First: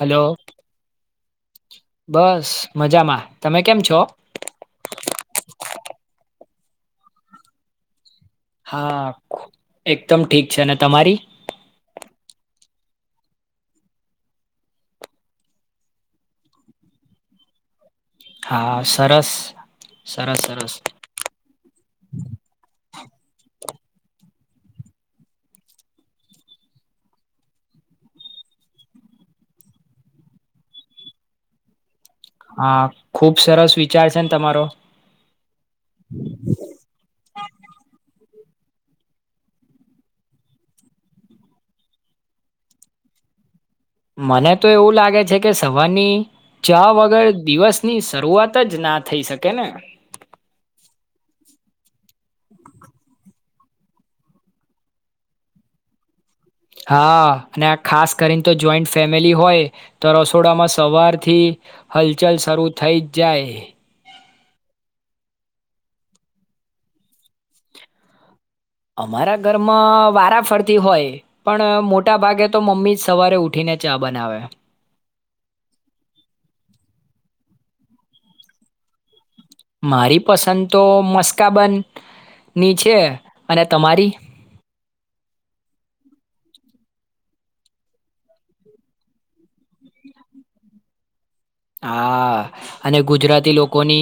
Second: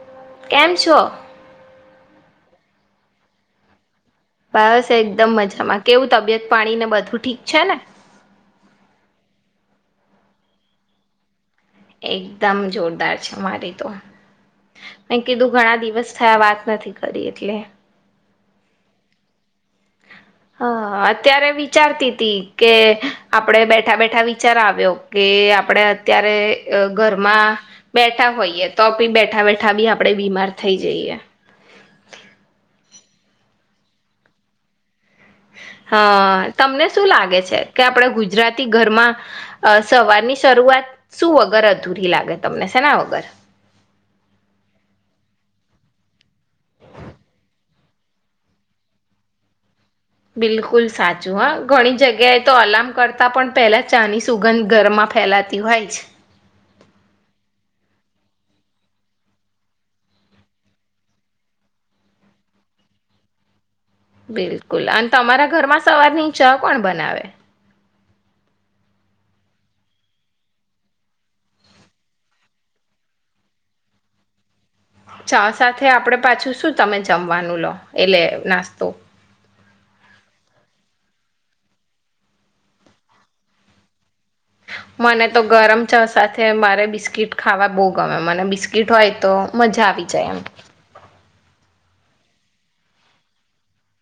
Hello કેમ છો બસ મજામાં તમે કેમ છો. બસ એકદમ મજામાં કેવું તબિયત પાણીને બધું ઠીક છે ને. હા એકદમ ઠીક છે અને તમારી. એકદમ જોરદાર છે મારી તો મેં કીધું ઘણા દિવસ થયા વાત નથી કરી એટલે. હા સરસ. સરસ હ સરસ અત્યારે વિચારતી તી કે આપડે બે. બેઠા બેઠા વિચાર આવ્યો કે આપણેે અત્યારે ઘરમાં બેઠા હોઈએ તો બી બેઠા બેઠા બી આપણેે બીમાર થઈ જઈએ. હા ખુબ સરસ વિચાર છે ને તમારો. હા તમને શું લાગે છે કે આપડે ગુજરાતી. ઘરમાં સવાર ની શરૂઆત શું વગર અધૂરી લાગે તમને છેેના વગર. મને તો એવું લાગે છે કે સવારની ચા વગર દિવસની શરૂઆત જ ના થઈ શકે ને. બિલકુલ સાચું હા ઘણી જગ્યા. ગ તો અલાર્મ કરતા પણ. પહેલાં ચાની સુગંધ ઘરમાં ફેલાતી હોય છે. હા અને આ ખાસ કરીને તો જોઈન્ટ ફેમિલી હોય તો રસોડામાં સવારથી હલચલ શરૂુ થઈ જ જાય. બિલકુલ અને તમારા ઘરમાં સવાર ની ચા કોણ બનાવે? અમારા ઘરમાં વારા ફરતી હોય, પણ મોટા ભાગે તો મમ્મી જ સવારે ઉઠીને ચા બનાવે. ચા સાથે આપડે પાછું શું તમે જમવાનું લો, એટલે નાસ્તો? મારી પસંદ તો મસ્કાબન ની છે અને તમારી? મને તો ગરમ ચા સાથે મારે બિસ્કીટ ખાવા બો ગમે મને બિસ્કીટ હોય તો મજા આવી જાય એમ. હા, અને ગુજરાતી લોકોની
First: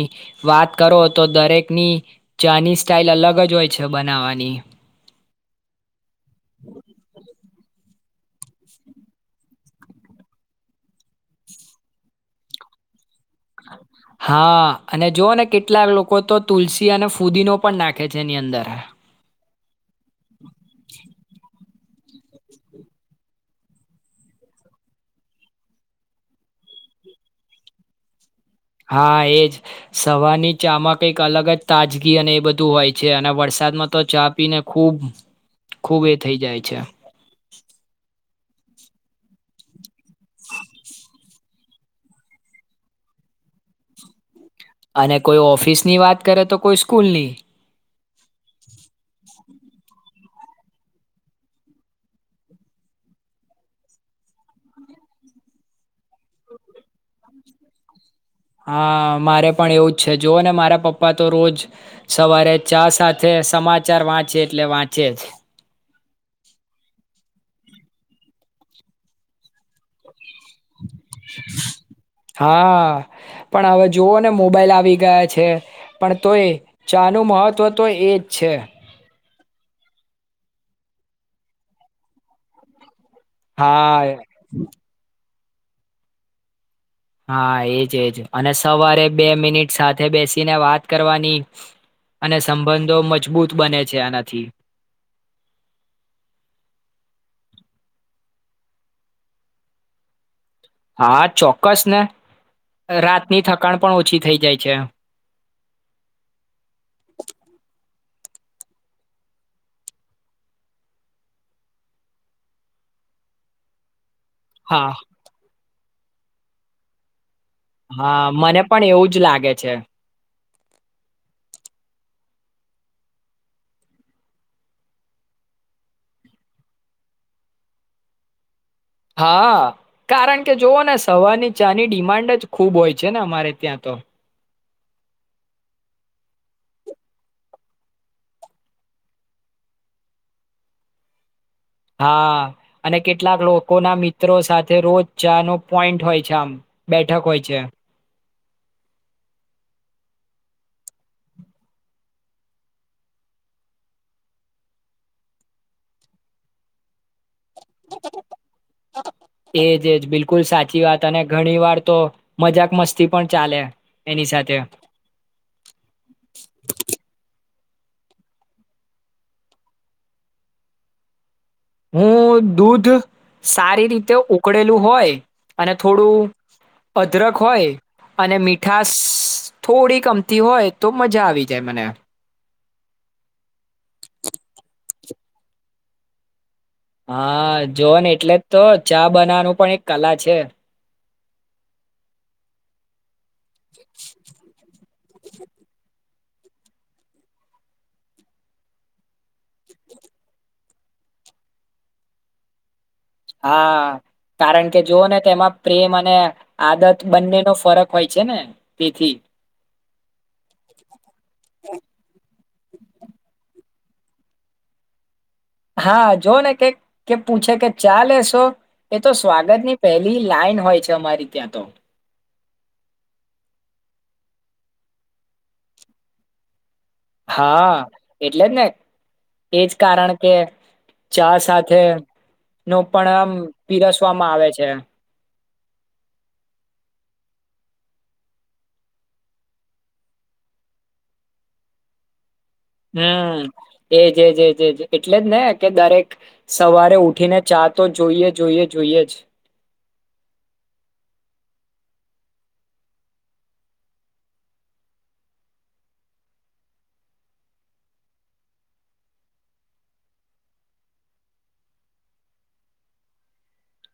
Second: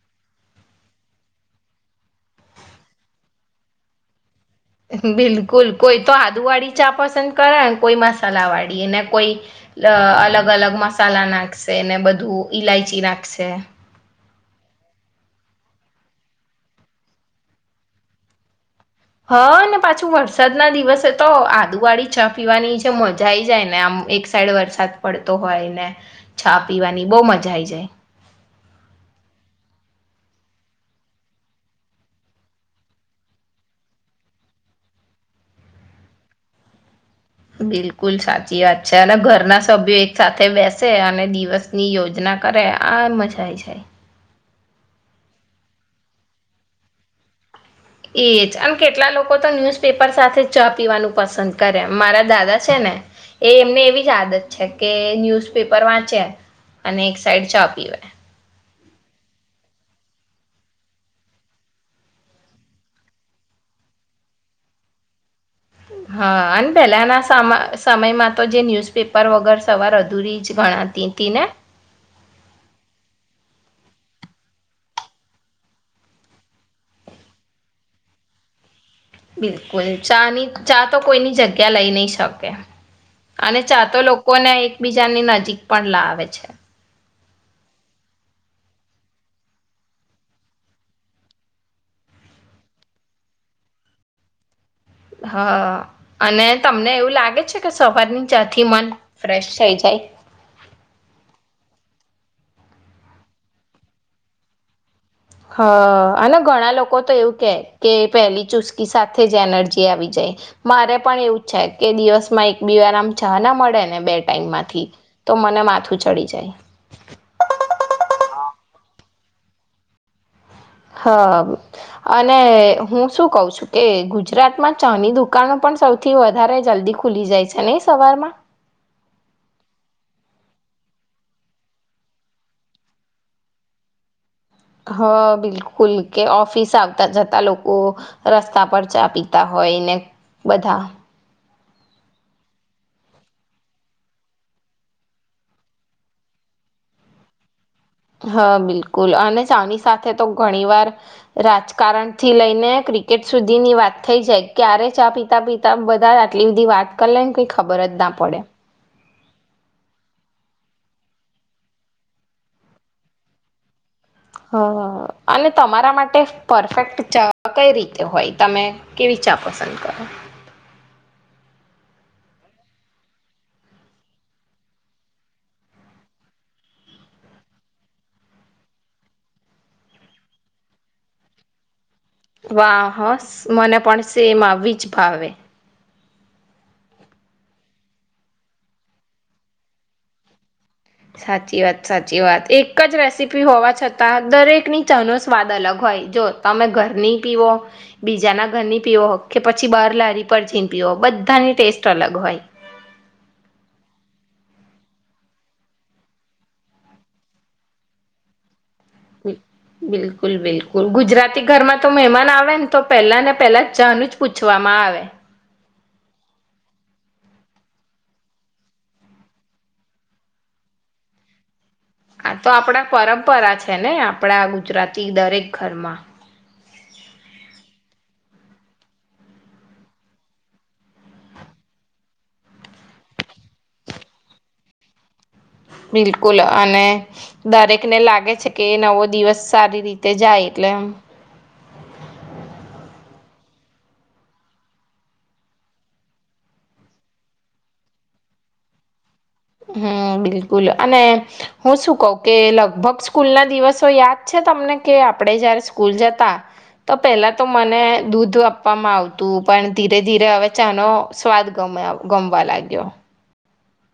વાત કરો તો દરેકની ચા ની સ્ટાઇલ અલગ જ હોય છે બનાવવાની. બિલકુલ, કોઈ તો આદુ વાળી ચા પસંદ કરેને કોઈ મસાલા વાળી, ને કોઈ લ અલગ અલગ મસાલા નાખશે ને બધું, ઈલાયચી નાખ [inaudible] હા અને જોઓ ને કેટલા લોકો તો તુલસી અને ફુદીનો પણ નાખે છે એની અંદર. હ ને પાછું વરસાદ ના દિવસે તો આદુવાળી છા પીવાની જે મજા આઈ જાય ને આમ એક સાઈડ વરસાદ પડતો હોય ને ચા પીવાની બઉ મજા આઈ જાય. હા એજ સવારની ચામાં કઈક અલગ જ તાજગી અને એ બધું હોય છે અને વરસાદમાં તો ચા પીને ખૂબ, ખૂબ એ થઇ જાય છે. બિલકુલ સા ચી વાત છે અને ઘર ના સભ્ય સાથે બેસે અને દિવસ ની યોજના કરે, આ મજા આય જાય. અને કોઈ ઓફિસ ની વાત કરે તો કોઈ સ્કૂલ ની. એજ અને કેટલા લોકો તો ન્યૂઝપેપર સાથે ચા પીવાનું પસંદ કરે, મારા દાદા છે ને, એ એમને એવી જ આદત છે કે ન્યૂઝપેપર વાંચે અને એક સાઈડ ચા પીવે. હા મારે પણ એવું જ છે, જોઓ ને મારા પપ્પા તો રોજ સવારે ચા સાથે સમાચાર વાંચે એટલે વાંચે જ. હા અને પેલાના સમ સમયમાં તો જે ન્યુઝપેપર વગર સવાર અ ધૂરી જ ગણાતી તી ને? જોવો ને મોબાઈલ આવી ગયા છે પણ તો એ ચાનું મહત્ત્વ તો એ જ છે. બિલકુલ, ચાની ચા તો કોઈની જગ્યા લઈ નહી શકે. અને ચા હા તો લોકોને એકબીજાની નજીક પણ લાવે છે. હા એજ એજ, અને સવારે બે મિનિટ સાથે બેસીને વાત કરવાની અને સંબંધો મજબૂત બને છે આનાથી. હા અને તમને એવું લાગે છે કે સવારની ચા થી મન ફ્રેશ થઈ જાય? હા ચોક્કસ ને, રાતની થકાણ પણ ઓછી થઈ જાય છે. હ અને ઘણા લોકો તો એવું કે કે પહેલી ચુસ્કી સાથે જ એનર્જી આવી જાય, મારે પણ એવું છે કે દિવસમાં એક બી વાર આમ ચાહ ના મળે ને બે ટાઈમમાંથી હા તો મને માથું ચડી જાય. હા મને પણ એવું જ લાગે છે. હ અને હું શું કઉ છું કે ગુજરાતમાં ચાની દુકાનો પણ સૌથી વધારે જલ્દી ખુલી જાય છે નહી સવારમાં? હા, કારણ કે જોઓ ને સવારની ચાની ડિમાન્ડ જ ખૂબ હોય છે ને અમારે ત્યાં તો. હ બિલકુલ, કે ઓફિસ આવતા જતા લોકો રસ્તા પર ચા પીતા હોય ને બધા હા અને કેટલાક લોકો ના મિત્રો સાથે રોજ ચા નો પોઈન્ટ હોય છે, આમ બેઠક હોય છે. હા બિલકુલ અને ચાની સાથે તો ઘણી વાર રાજકારણ થી લઈને ક્રિકેટ સુધી ની વાત થઈ જાય, ક્યારે ચા પિતા પિતા બધા આટલી બધી વાત કર લે કઈ ખબર જ ના પડે. એજ એજ બિલકુલ સાચી વાત અને ઘણી વાર તો મજાક મસ્તી પણ ચાલે. એની સાથે હ અને તમારા માટે પરફેક્ટ ચા કઈ રીતે હોય તમે કેવી ચા પસંદ કરો? હું દૂધ સારી રીતે ઉકળેલું હોય અને થોડું અદરક હોય અને મીઠાશ થોડી અમથી હોય તો મજા આવી જાય મને. વા હ મને પણ સેમ આવી જ ફાવે. હા જોન એટલે જ તો ચા બનાવાનું પણ એક કલા છે. સાચી વાત સાચી વાત એક જ રેસીપી હોવા છતાં દરેક ની ચાહનો સ્વાદ અલગ હોય. જો તમે ઘરની પીવો બીજાના ઘરની પીવો કે પછી બાર લારી પર જીન પીવો બધાની ટેસ્ટ અલગ હોય. હા કારણ કે જો ને તેમાં પ્રેમ અને આદત બંને નો ફરક હોય છે ને તેથી બિલકુલ બિલકુલ ગુજરાતી ઘરમાં તો મહેમાન આવે ને તો પહેલા ને પેલા ચા નું જ પૂછવામાં આવે. હા જો ને કે પૂછે કે ચા લેશો એ તો સ્વાગતની પહેલી લાઈન હોય છે અમારી ત્યાં તો હા તો આપણા પરંપરા છે ને આપડા ગુજરાતી દરેક ઘરમાં. હા એટલે જ ને એજ કારણ કે ચા સાથે નો પણ આમ પીરસવામાં આવે છે. બિલકુલ અને દરેકને લાગે છે કે એ નવો દિવસ સારી રીતે જાય એટલે એમ. હમ એજજ એજજ એટલે જ ને કે દરેક સવારે ઉઠીને ચા તો જોઈએ જોઈએ જોઈએ જ હમ બિલકુલ અને હું શું કહું કે લગભગ સ્કૂલ ના દિવસો યાદ છે તમને કે આપણે જયારે સ્કૂલ જતા તો પેલા તો મને દૂધ આપવામાં આવતું પણ ધીરે ધીરે હવે ચાનો સ્વાદ ગમવા લાગ્યો.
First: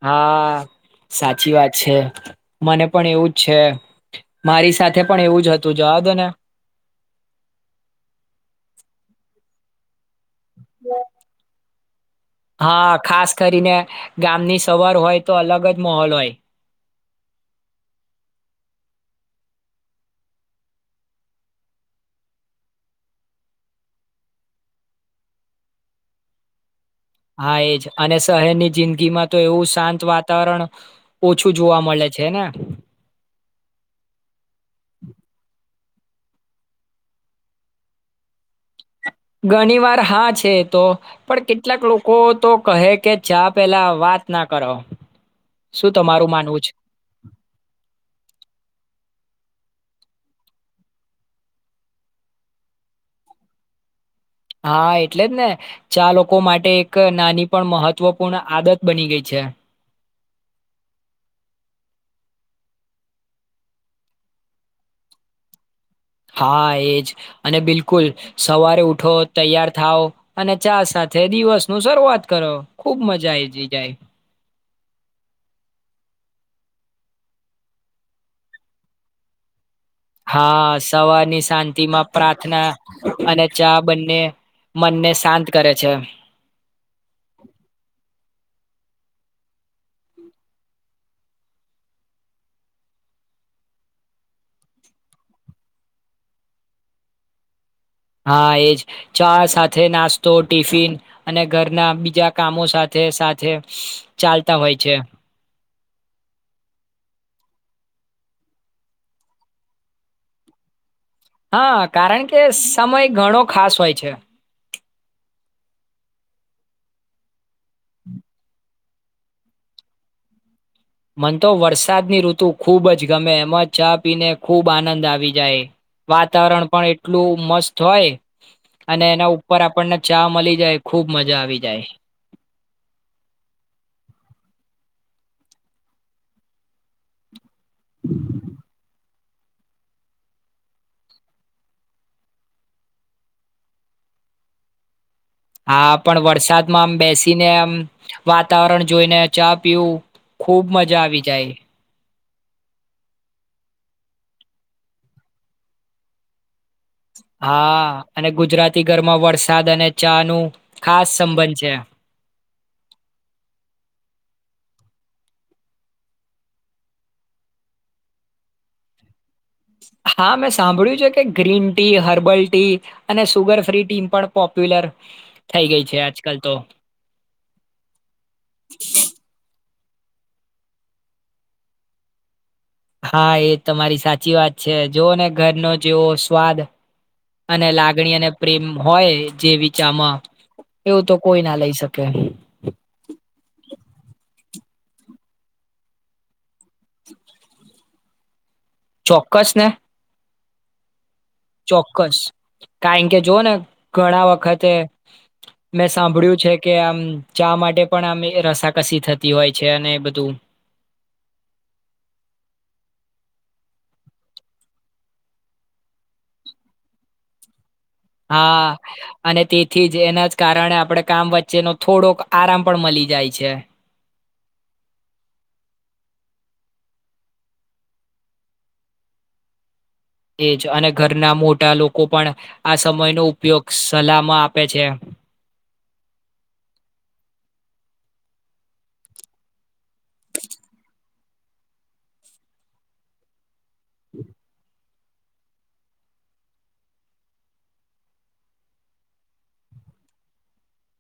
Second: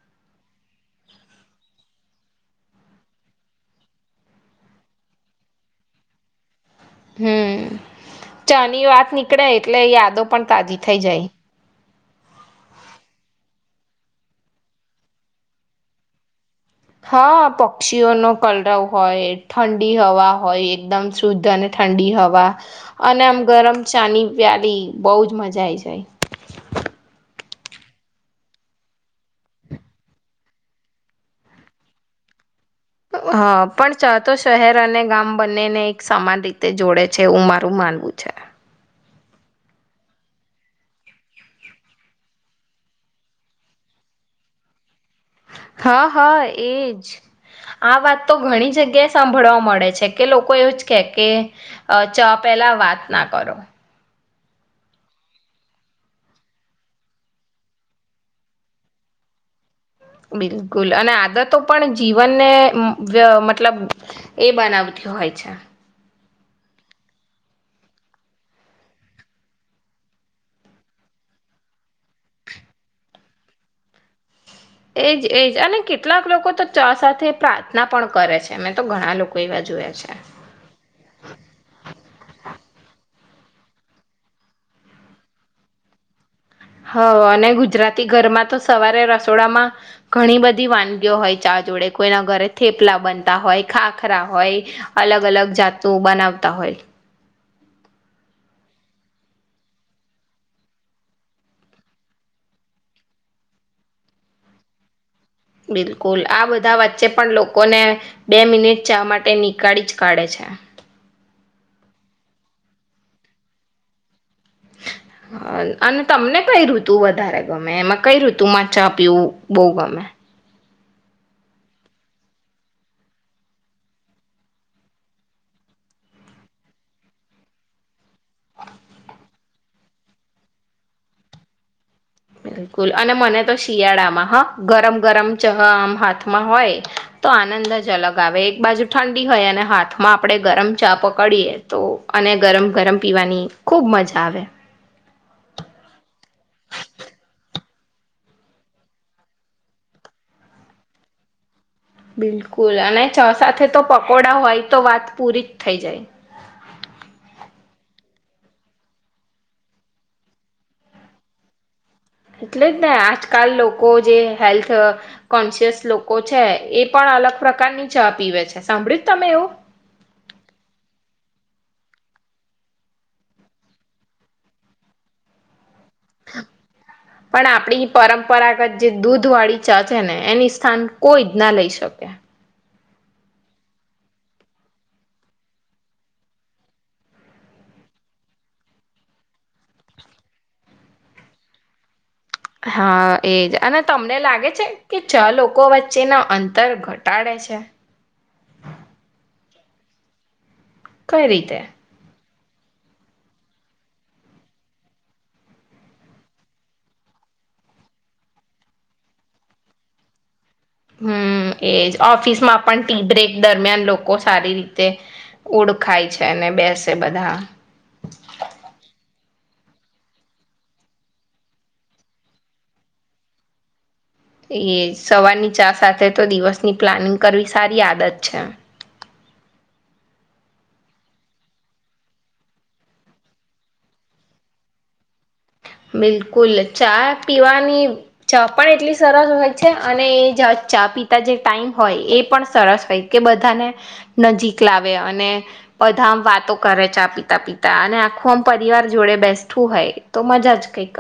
હા સાચી વાત છે મને પણ એવુંજ છે મારી સાથે પણ એવું જ હતું જવાદો ને હમ ચાની વાત ની કળે એટલે યાદો પણ તાજી થઈ જાય. હા ખાસ કરીને ગામની સવાર હોય તો અલગ જ મહોલ હોય હા પક્ષીઓનો કલરવ હોય ઠંડી હવા હોય એકદમ શુદ્ધ અને ઠંડી હવા અને આમ ગરમ ચાની પ્યાલી બહુજ મજા આઈ જાય હા એજ અને શહેરની જિંદગીમાં તો એવું શાંત વાતાવરણ ઓછું જોવા મળે છે ને હા પણ ચાતો શહેર અને ગામ બંનેને એક સમાન રીતે જોડે છે એવું મારું માનવું છે. ઘણી વાર હા છે તો પણ કેટલાક લોકો તો કહે કે ચા પેલા વાત ના કરો શું હા તમારું હા માનવું છે એજ આ વાત તો ઘણી જગ્યા સાંભળવા મળે છે કે લોકો એવું જ કે કે અ ચા પેલા વાત ના કરો હા એટલે જ ને ચા લોકો માટે એક નાની પણ મહત્વપૂર્ણ આદત બની ગઈ છે. બિલકુલ અને આદતો પણ જીવનને જ મતલબ એ બનાવતી હોય છે. હા એજ અને બિલકુલ સવારે ઉઠો તૈયાર થાવ અને ચા સાથે દિવસનું શરૂઆત કરો ખુબ મજા આવી જી જાય. એજ એજ અને કેટલાક લોકો તો ચા સાથે પ્રાર્થના પણ કરે છે મેં તો ઘણા લોકો એવા જોયા છે હા સવારની શાંતિમાં પ્રાર્થના અને ચા બંને મનને શાંત કરે છે. હ અને ગુજરાતી ઘરમાં તો સવારે રસોડામાં ઘણી બધી વાનગીઓ હોય ચા જોડે કોઈના ઘરે થેપલા બનતા હોય ખાખરા હોય અલગ અલગ જાતું બનાવતા હોય હા એજ ચા સાથે નાસ્તો ટિફિન અને ઘરના બીજા કામો સાથે સાથે ચાલતા હોય છે. બિલકુલ આ બધા વચ્ચે પણ લોકોને બે મિનિટ ચા માટે નીકાળી જ કાઢે છે. હા કારણ કે સમય ઘણો ખાસ હોય છે. આન અને તમને કઈ ઋતુ વધારે ગમે એમાં કઈ ઋતુ મા ચા પીવુ બહુ ગમે? મને તો વરસાદની ઋતુ ખુબ જ ગમે એમાં ચા પીને ખૂબ આનંદ આવી જાય વાતાવરણ પણ એટલું મસ્ત હોય અને એના ઉપ ઉપર આપણને ચા મલી જાય ખુબ મજા આવી જાય. બિલકુલ અને મને તો શિયાળામાં હા ગરમ ગરમ ચાહ આમ હાથમાં હોય તો આન નંદ જ અલગ આવે એક બાજુ ઠંડ બી હોય અને હાથમાં આપડે ગરમ ચા પકડીએ તો અને ગરમ ગરમ પીવાની ખુબ મજા આવે. હા પણ વરસાદમાં આમ બેસીને આમ વાતાવરણ જોઈને ચા પીવું ખુબ મજા આવી જાય. બિલકુલ અને ચા સાથે તો પકોડા હોય તો વાત પૂરી જ થઇ જાય. હા અને ગુજરાતી ઘરમાં વરસાદ અને ચાનું ખાસ સંબંધ છે. એટલે જ ને આજકાલ લોકો જે હેલ્થ અહ કોન્શિયસ લોકો છે એ પણ અલગ પ્રકારની ચા પીવે છે. સાંભળી જ તમે એવું? હા, મેં સાંભળ્યું છે કે ગ્રીન ટી, હર્બલ ટી અને સુગર ફ્રી ટીમ પણ પોપ્યુલર થઈ ગઈ છે આજકાલ તો પણ આપડી પરંપરાગત જે દૂધ વાળી ચા છે ને એની સ્થાન કોઈ જ ના લઈ શકે. હા, એ તમારી સાચી વાત છે. જો ને ઘરનો જેવો સ્વાદ અને લાગણી અને પ્રેમ હોય જેવી ચામાં એવું તો કોઈ ના લઈ શકે. હા, એજ અને તમને લાગે છે કે ચા લોકો વચ્ચેના અંતર ઘટાડે છે? ચોક્કસ ને. કઈ રીતે ચોક્કસ. કારણ કે જો ને ઘણા વખતે મેં સાંભળ્યું છે કે આમ ચા માટે પણ આમ રસાકસી થતી હોય છે અને એ બધું હમ્મ એજ ઓફિસમાં પણ ટી બ્રેક દરમિયાન લોકો સારી રીતે ઓળખાય છે અને બેસે બધા. હા અને તેથી જ એના જ કારણે આપણે કામ વચ્ચેનો થોડોક આરામ પણ મળી જાય છે. એજ સવારની ચા સાથે તો દિવસની પ્લાનિંગ કરવી સારી આદત છે. એજ અને ઘરના મોટા લોકો પણ આ સમયનો ઉપયોગ સલાહમાં આપે છે. બિલકુલ ચા પીવાની ચા પણ એટલી સરસ હોય છે અને એ ચા પીતા જે ટાઈમ હોય એ પણ સરસ હોય કે બધાને નજીક લાવ વે અને બધા વાતો કરે ચ આા પિતા પિતા અને આખું આમ પરિવાર જોડે બેઠું હોય તો મજા અચકઈ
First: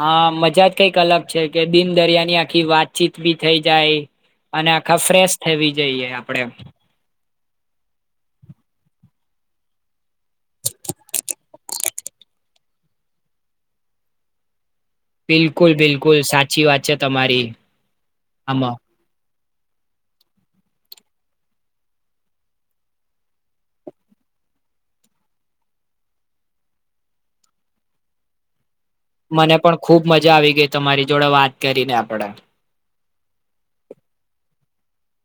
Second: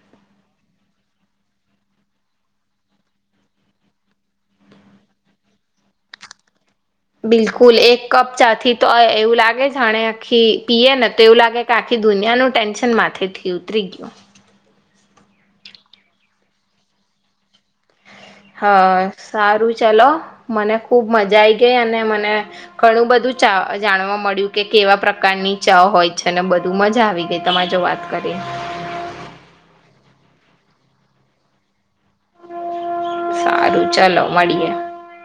હા મજા જ કઈક અલગ છે કે દિન દરિયાની આખી વાતચીત બી થઈ જાય અને આખા ફ્રેશ થવી જઈએ આપડે. બિલકુલ એક કપ ચાથી તો અહ એવું લાગે જાણે આખી પીએ ને તો એવું લાગે કે આખી દુનિયાનું ટેન્શન માથે થી ઉતરી ગયું. બિલકુલ, બિલકુલ સાચી વાત છે તમારી. આમાં હા. સારું ચલો મને ખુબ મજા આઈ ગઈ અને મને ઘણું બધું ચા અહ જાણવા મળ્યું કે કેવા પ્રકારની ચા હોય છે ને બધું મજા આવી ગઈ તમામે જો વાત કરી. મને પણ ખુબ મજા આવી ગઈ તમારી જોડે વાત કરીને આપણેે. સારું ચાલો મળીએે.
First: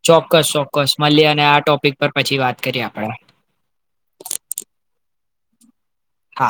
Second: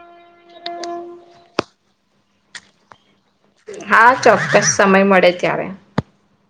ચોક્કસ, ચોક્કસ મલિયે અને આ ટોપિક પર પછી વાત કરીએ આપણે. હા, ચોક્કસ સમય મળે ત્યારે. હા